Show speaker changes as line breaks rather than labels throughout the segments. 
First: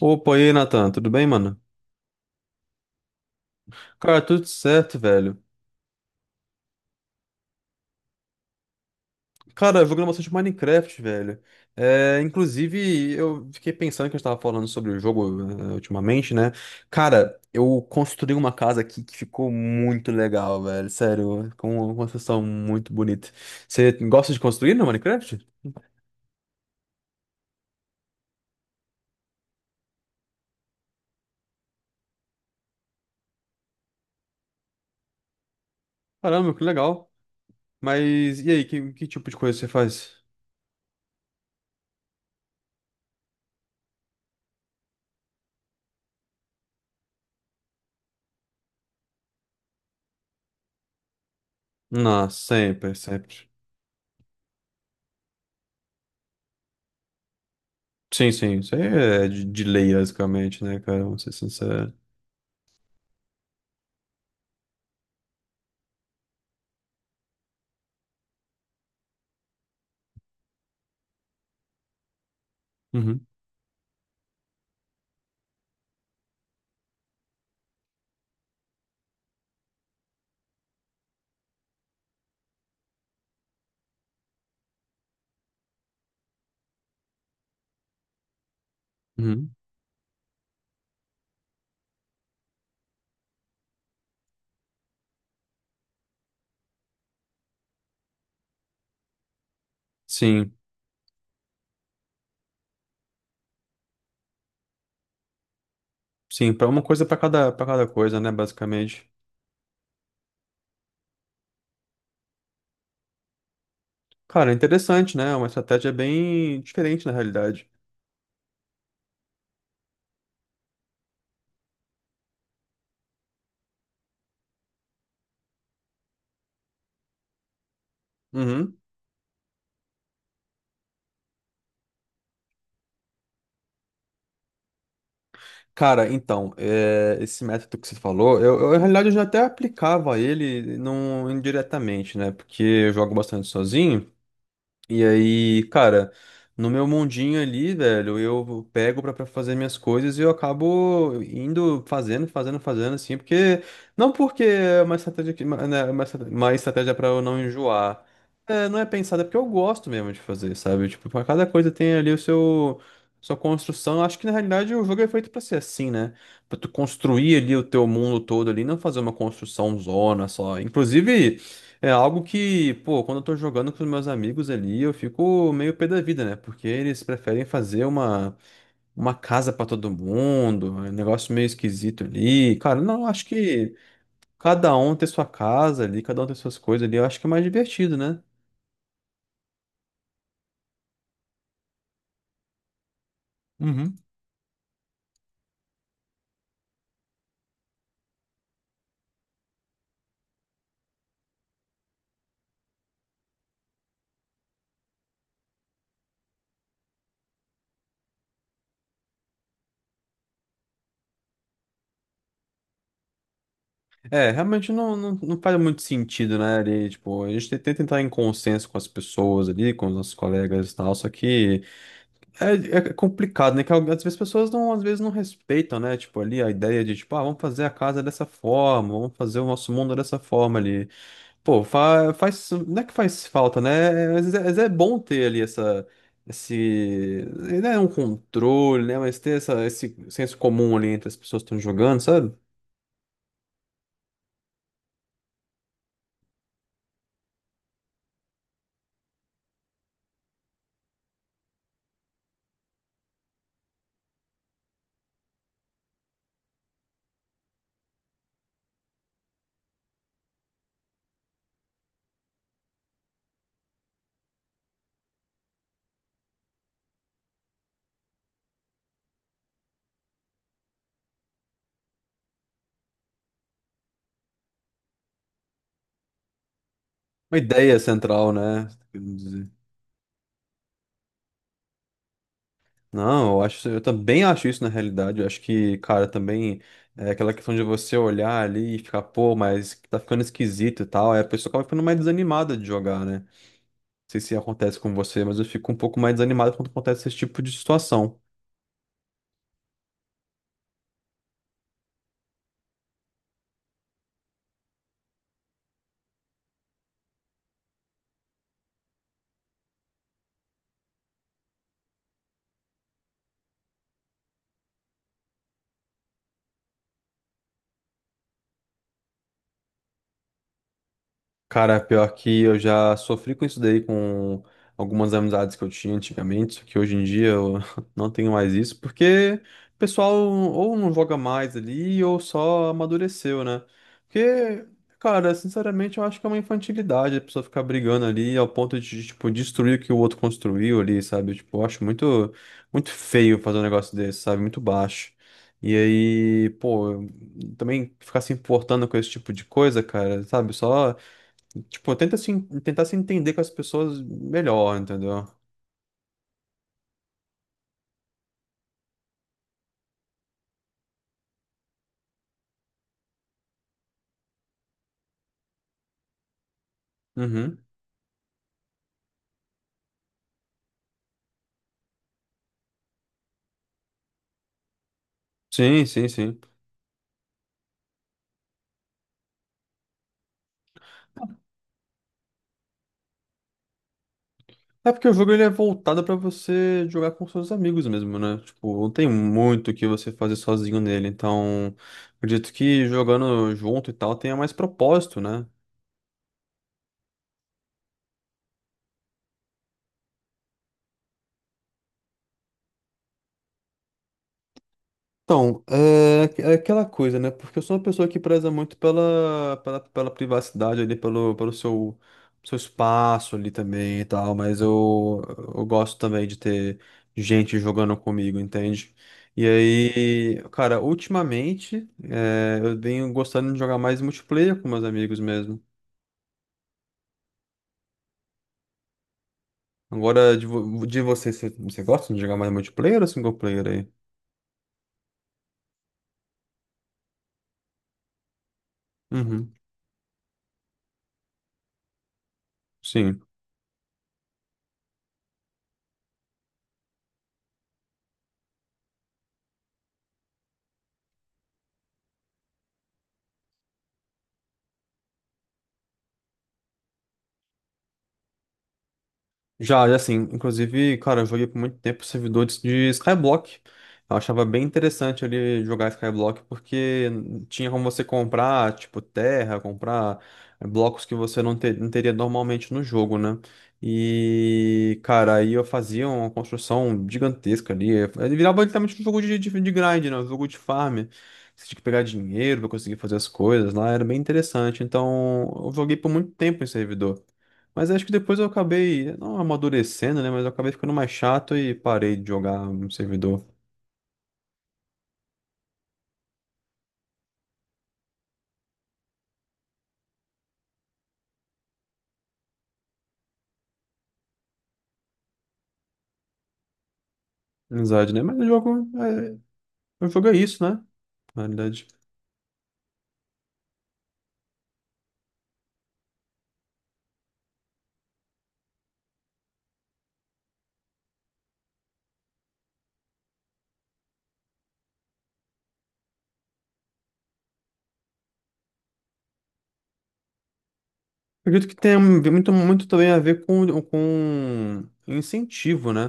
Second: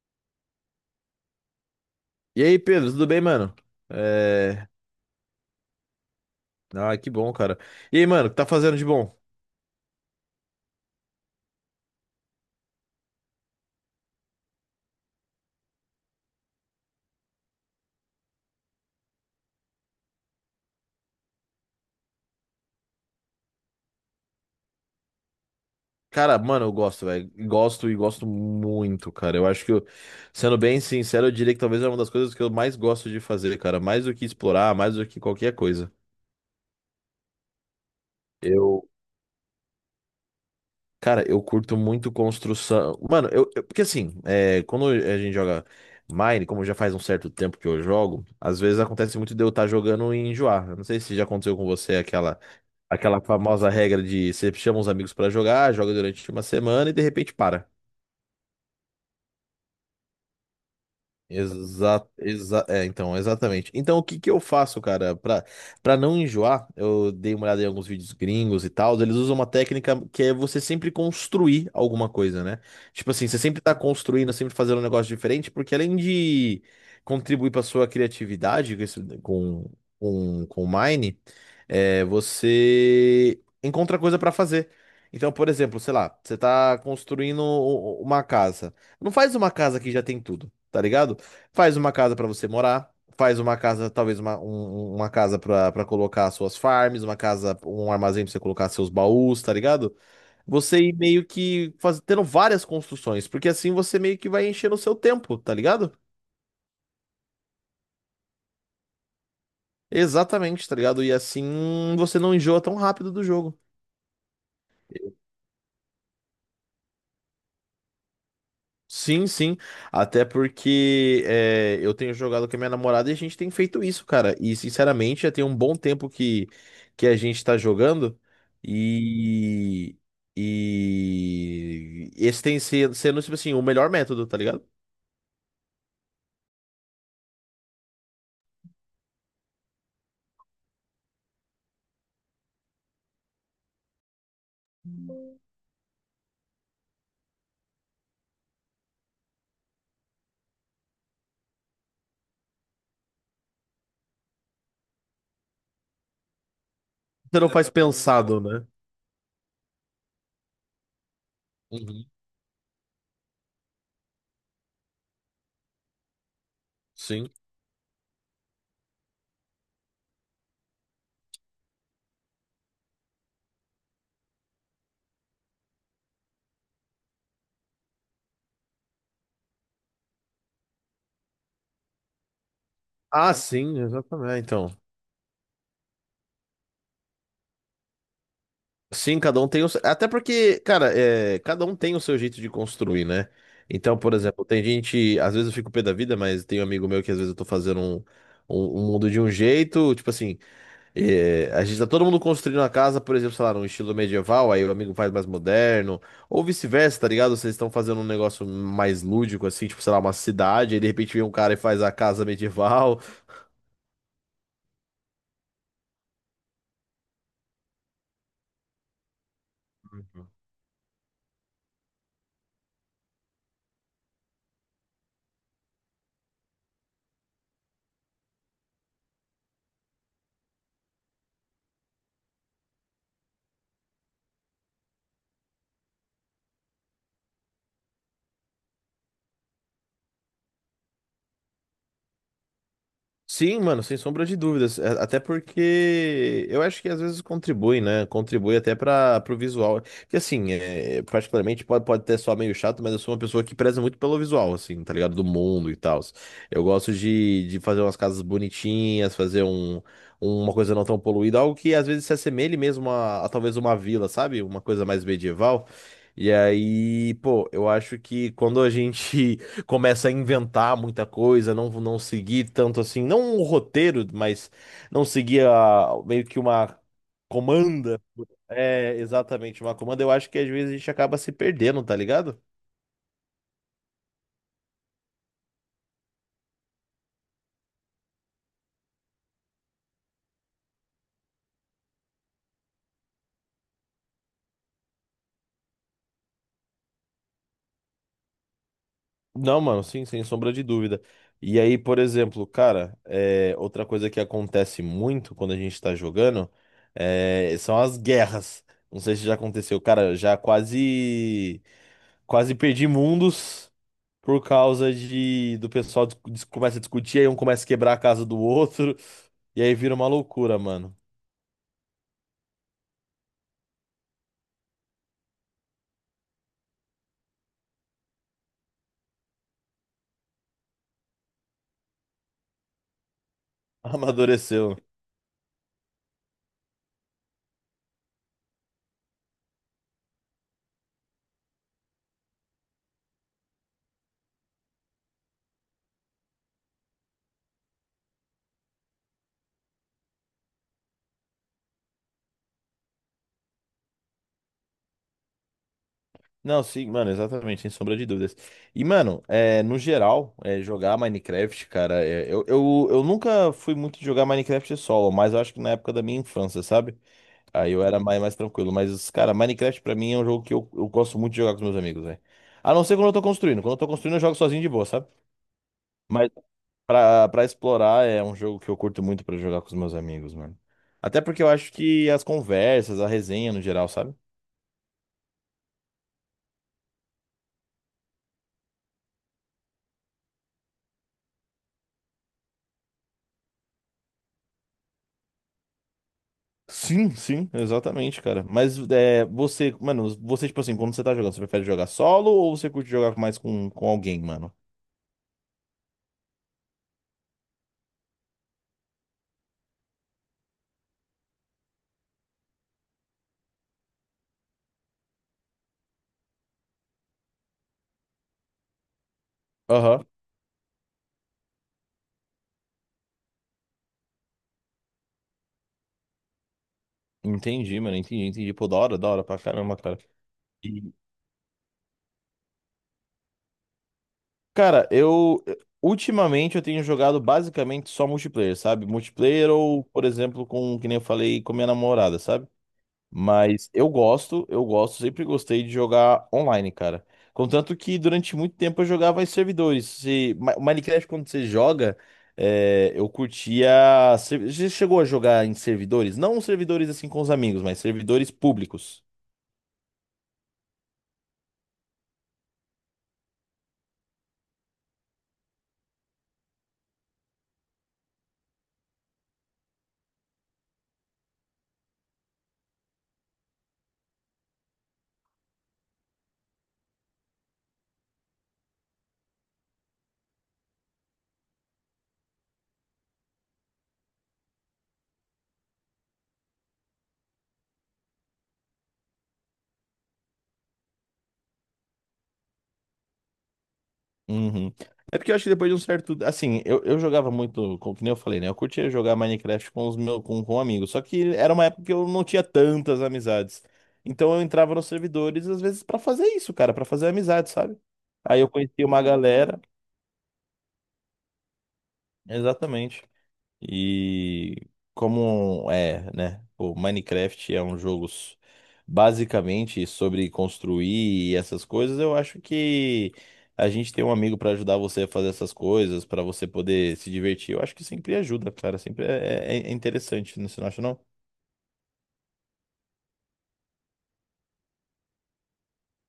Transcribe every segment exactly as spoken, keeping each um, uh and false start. Opa, e aí, Nathan, tudo bem, mano?
E aí, Pedro, tudo bem, mano?
Cara, tudo
É...
certo, velho.
Ah, que bom, cara. E aí, mano, o que tá fazendo de bom?
Cara, eu joguei bastante Minecraft, velho. É, inclusive, eu fiquei pensando que a gente tava falando sobre o jogo, eh, ultimamente, né? Cara, eu construí uma casa aqui que ficou muito legal, velho. Sério, com uma construção muito bonita. Você gosta de construir no Minecraft?
Cara, mano, eu gosto, velho. Gosto e gosto muito, cara. Eu acho que, eu- Sendo bem sincero, eu diria que talvez é uma das coisas que eu mais gosto de fazer, cara. Mais do que explorar, mais do que qualquer coisa.
Caramba, que legal. Mas e aí,
Eu,
que, que tipo de coisa você faz?
Cara, eu curto muito construção. Mano, eu, eu- porque assim, é, quando a gente joga Mine, como já faz um certo tempo que eu jogo, às vezes acontece muito de eu estar jogando e enjoar. Eu não sei se já aconteceu com você
Não,
aquela.
sempre,
Aquela
sempre.
famosa regra de você chama os amigos pra jogar, joga durante uma semana e de repente para.
Sim, sim, isso aí é de, de lei, basicamente, né, cara? Vamos ser sincero.
Exa exa é, então, exatamente. Então, o que que eu faço, cara, pra, pra não enjoar? Eu dei uma olhada em alguns vídeos gringos e tal. Eles usam uma técnica que é você sempre construir alguma coisa, né? Tipo assim, você sempre tá construindo, sempre fazendo um negócio diferente, porque além de contribuir pra sua criatividade com, esse- com, com, com o Mine, é, você encontra coisa pra fazer. Então, por exemplo, sei lá, você tá construindo u- u- uma casa. Não faz uma
Uhum.
casa que já tem tudo, tá ligado? Faz uma casa para você morar, faz uma casa, talvez uma, um- um, uma casa para colocar suas farms, uma casa, um armazém para você colocar seus baús, tá ligado?
Sim,
Você ir meio que faz, tendo várias construções, porque assim você meio que vai enchendo o seu tempo, tá ligado?
sim, para uma coisa para cada, para cada coisa, né, basicamente.
Exatamente, tá ligado? E assim você não enjoa tão rápido do jogo.
Cara, é interessante, né? é Uma estratégia bem diferente na realidade.
Sim, sim. Até porque é, eu tenho jogado com a minha namorada e a gente tem feito isso, cara. E sinceramente, já tem um bom tempo que, que a gente tá jogando.
Uhum.
E, e esse tem sido, sendo, tipo assim, o melhor método, tá ligado?
Cara, então, é, esse método que você falou, eu, eu, na realidade eu já até aplicava ele não indiretamente, né? Porque eu jogo bastante sozinho. E aí, cara, no meu mundinho ali, velho, eu pego pra pra fazer minhas coisas e eu acabo indo fazendo, fazendo, fazendo, assim, porque. Não porque é uma estratégia, que- uma, né, uma estra- uma estratégia pra eu
Você
não
não É, faz
enjoar.
pensado, né?
É, não é pensada, é porque eu gosto mesmo de fazer, sabe? Tipo, pra cada coisa tem
Uhum.
ali o seu. Sua construção, acho que na realidade o jogo é feito pra ser assim, né? Pra tu
Sim.
construir ali o teu mundo todo ali, não fazer uma construção zona só. Inclusive. É algo que, pô, quando eu tô jogando com os meus amigos ali, eu fico meio pé da vida, né? Porque eles preferem fazer uma, uma casa pra todo mundo, é um negócio meio esquisito ali. Cara, não, eu acho
Ah,
que
sim, exatamente. Então.
cada um ter sua casa ali, cada um ter suas coisas ali, eu acho que é mais divertido, né?
Sim, cada um tem o seu... Até porque, cara, é, cada um tem o seu jeito de construir, né?
Uhum.
Então, por exemplo, tem gente. Às vezes eu fico pé da vida, mas tem um amigo meu que às vezes eu tô fazendo um, um, um mundo de um jeito. Tipo assim, é, a gente tá todo mundo construindo a casa, por exemplo, sei lá, num estilo medieval, aí o amigo faz mais moderno. Ou vice-versa, tá ligado? Vocês estão fazendo um negócio mais lúdico, assim, tipo, sei lá, uma cidade, aí de repente vem um cara e faz a casa medieval.
É, realmente não, não, não faz muito sentido, né? Ali, tipo, a gente tem que tentar entrar em consenso com as pessoas ali, com os nossos colegas e tal, só que. É, é complicado, né? Que às vezes as pessoas não, às vezes não respeitam, né? Tipo, ali a ideia de, tipo, ah, vamos fazer a casa dessa forma, vamos fazer o nosso mundo dessa forma ali. Pô, fa faz, não é que faz falta, né? Às vezes é, às vezes é bom ter ali essa, esse, não é um controle, né? Mas ter essa, esse senso comum ali entre as pessoas que estão jogando, sabe?
Sim, mano, sem sombra de dúvidas. É, até porque eu acho que às vezes contribui, né? Contribui até para o visual. Que assim, é, particularmente pode, pode até soar meio chato, mas eu sou uma pessoa que preza muito pelo visual, assim, tá ligado? Do mundo e tal. Eu gosto de, de fazer umas casas bonitinhas, fazer um, uma coisa não tão poluída, algo que às vezes se assemelhe mesmo a, a talvez uma vila, sabe? Uma coisa mais medieval. E aí, pô, eu acho que quando a gente começa a inventar muita coisa, não, não seguir tanto assim, não um roteiro, mas não seguir a- meio que uma
Uma ideia
comanda.
central, né?
É, exatamente, uma comanda. Eu acho que às vezes a gente acaba se perdendo, tá ligado?
Não, eu acho, eu também acho isso na realidade. Eu acho que, cara, também é aquela questão de você olhar ali e ficar, pô, mas tá ficando esquisito e tal. Aí a pessoa acaba ficando mais desanimada de jogar, né? Não sei se acontece com você, mas eu fico um pouco mais desanimado quando acontece esse tipo de situação.
Não, mano, sim, sem sombra de dúvida. E aí, por exemplo, cara, é, outra coisa que acontece muito quando a gente tá jogando é, são as guerras. Não sei se já aconteceu, cara, já quase. Quase perdi mundos por causa de do pessoal dis- dis- começa a discutir, aí um começa a quebrar a casa do outro, e aí vira uma loucura, mano.
Cara, pior que eu já sofri com isso daí com algumas amizades que eu tinha antigamente, só que hoje em dia eu não tenho mais isso, porque o pessoal ou não joga mais ali ou só amadureceu, né? Porque,
Amadureceu.
cara, sinceramente eu acho que é uma infantilidade a pessoa ficar brigando ali ao ponto de, tipo, destruir o que o outro construiu ali, sabe? Tipo, eu acho muito, muito feio fazer um negócio desse, sabe? Muito baixo. E aí, pô, também ficar se importando com esse tipo de coisa, cara, sabe? Só. Tipo, tenta se, en- tentar se entender com as pessoas melhor, entendeu?
Não, sim, mano, exatamente, sem sombra de dúvidas. E, mano, é, no geral, é, jogar Minecraft, cara, é, eu, eu, eu nunca fui muito de jogar Minecraft solo, mas eu acho que na época da minha infância, sabe?
Uhum.
Aí eu era mais, mais tranquilo. Mas, cara, Minecraft pra mim é um jogo que eu, eu gosto muito de jogar com os meus amigos, velho. A não ser quando eu tô construindo. Quando eu tô construindo, eu jogo sozinho de boa, sabe?
Sim, sim,
mas
sim.
Pra, pra explorar é um jogo que eu curto muito pra jogar com os meus amigos, mano. Até porque eu acho que as conversas, a resenha no geral, sabe?
É porque o jogo ele é voltado pra você jogar com seus amigos mesmo, né? Tipo, não tem muito o que você fazer sozinho nele. Então, acredito que jogando junto e tal tenha mais propósito, né?
Sim, sim, exatamente, cara. Mas é, você, mano, você, tipo assim, quando você tá jogando, você prefere jogar solo ou você curte jogar mais com, com alguém, mano?
Então, é aqu- é aquela coisa, né? Porque eu sou uma pessoa que preza muito pela, pela, pela privacidade ali, pelo, pelo seu, seu espaço ali também e tal, mas eu, eu gosto também de ter gente jogando comigo, entende? E
Aham.
aí, cara, ultimamente, é, eu venho gostando de jogar mais multiplayer com meus amigos mesmo.
Entendi, mano, entendi, entendi. Pô, da hora, da hora pra caramba, cara.
Agora, de, vo-
E,
de você, você, você gosta de jogar mais multiplayer ou single player aí?
cara, eu. Ultimamente eu tenho jogado basicamente só multiplayer, sabe? Multiplayer
Uhum,
ou, por exemplo, com, que nem eu falei, com minha namorada, sabe?
sim.
Mas eu gosto, eu gosto, sempre gostei de jogar online, cara. Contanto que durante muito tempo eu jogava em servidores. Se, Ma- Minecraft, quando você joga, é, eu curtia. ser- Você chegou a jogar em servidores? Não servidores assim com os amigos, mas servidores públicos.
Já, já sim. Inclusive, cara, eu joguei por muito tempo servidores de Skyblock. Eu achava bem interessante ali jogar Skyblock, porque tinha como você comprar, tipo, terra, comprar eh, blocos que você não, te- não teria normalmente no jogo, né? E, cara, aí eu fazia uma construção gigantesca ali. Ele virava literalmente um jogo de, de, de grind, né? Um jogo de farm. Você tinha que pegar dinheiro pra conseguir fazer as coisas lá, era bem interessante. Então, eu joguei por muito tempo em servidor. Mas acho que depois eu acabei, não amadurecendo, né? Mas eu acabei ficando mais chato e parei de jogar um servidor
Uhum. É porque eu acho que depois de um certo. Assim, eu, eu jogava muito, como que nem eu falei, né? Eu curtia jogar Minecraft com os meus com, com amigos. Só que era uma época que eu não tinha tantas amizades. Então eu entrava nos servidores, às vezes, pra fazer isso, cara, pra fazer amizade, sabe?
amizade, né? Mas
Aí
o
eu
jogo
conheci uma
é,
galera.
o jogo é isso, né? Na realidade.
Exatamente. E como é, né? O Minecraft é um jogo s- basicamente sobre construir e essas coisas, eu acho que a gente tem um amigo pra ajudar você a fazer essas coisas, pra você poder se divertir. Eu acho que sempre ajuda, cara. Sempre é, é- é interessante, né? Você não acha, não?
Eu acredito que tem muito, muito também a ver com, com incentivo, né?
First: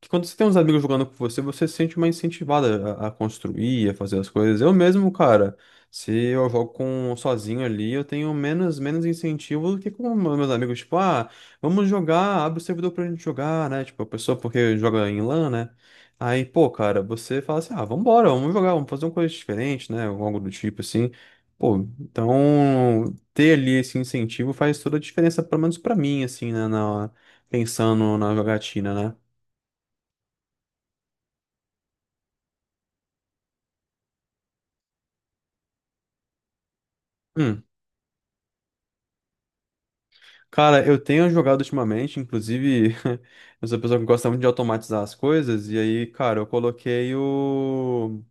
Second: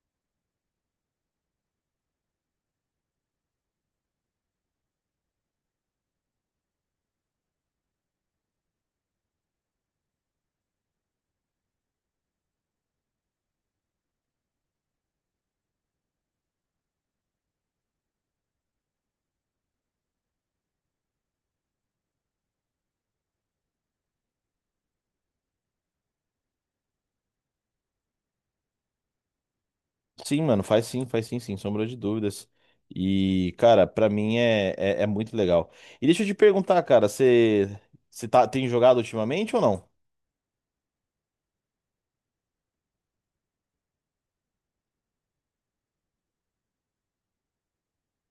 Que quando você tem uns amigos jogando com você, você se sente mais incentivada a, a construir, a fazer as coisas. Eu mesmo, cara, se eu jogo com sozinho ali, eu tenho menos menos incentivo do que com os meus amigos, tipo, ah, vamos jogar, abre o servidor pra gente jogar, né? Tipo, a pessoa porque joga em LAN, né? Aí, pô, cara, você fala assim, ah, vambora, vamos jogar, vamos fazer uma coisa diferente, né? Ou algo do tipo assim. Pô, então ter ali esse incentivo faz toda a diferença, pelo menos pra mim, assim, né? Na, pensando na jogatina, né?
Sim, mano, faz sim, faz sim, sem sombra de dúvidas. E, cara, pra mim é, é, é muito legal. E deixa eu te perguntar, cara,
Hum.
você, você tá, tem jogado ultimamente ou não?
Cara, eu tenho jogado ultimamente, inclusive, eu sou uma pessoa que gosta muito de automatizar as coisas, e aí, cara, eu coloquei o,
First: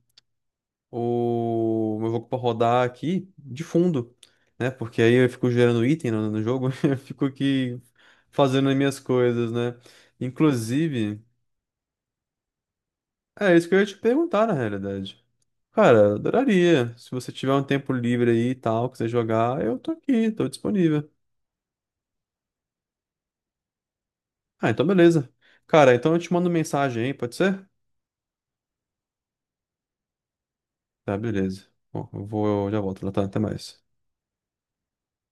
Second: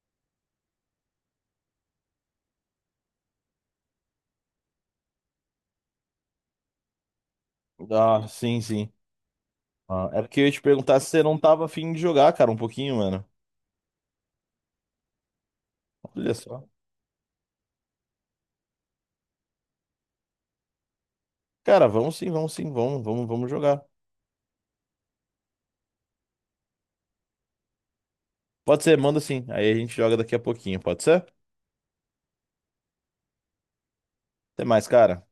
o meu jogo pra rodar aqui de fundo, né? Porque aí eu fico gerando item no, no jogo, eu fico aqui
Ah, sim,
fazendo as
sim.
minhas coisas, né?
Ah, é porque eu ia te perguntar se
Inclusive,
você não tava afim de jogar, cara, um pouquinho, mano.
é isso que eu ia te perguntar, na realidade. Cara, eu
Olha só.
adoraria. Se você tiver um tempo livre aí e tal, quiser jogar, eu tô aqui, tô disponível.
Cara, vamos sim, vamos sim, vamos, vamos, vamos jogar.
Ah, então beleza. Cara, então eu te mando mensagem aí, pode ser?
Pode ser, manda sim. Aí a gente joga daqui a pouquinho, pode
Tá,
ser?
beleza. Bom, eu vou, eu já volto, Natan. Até mais.
Até mais, cara.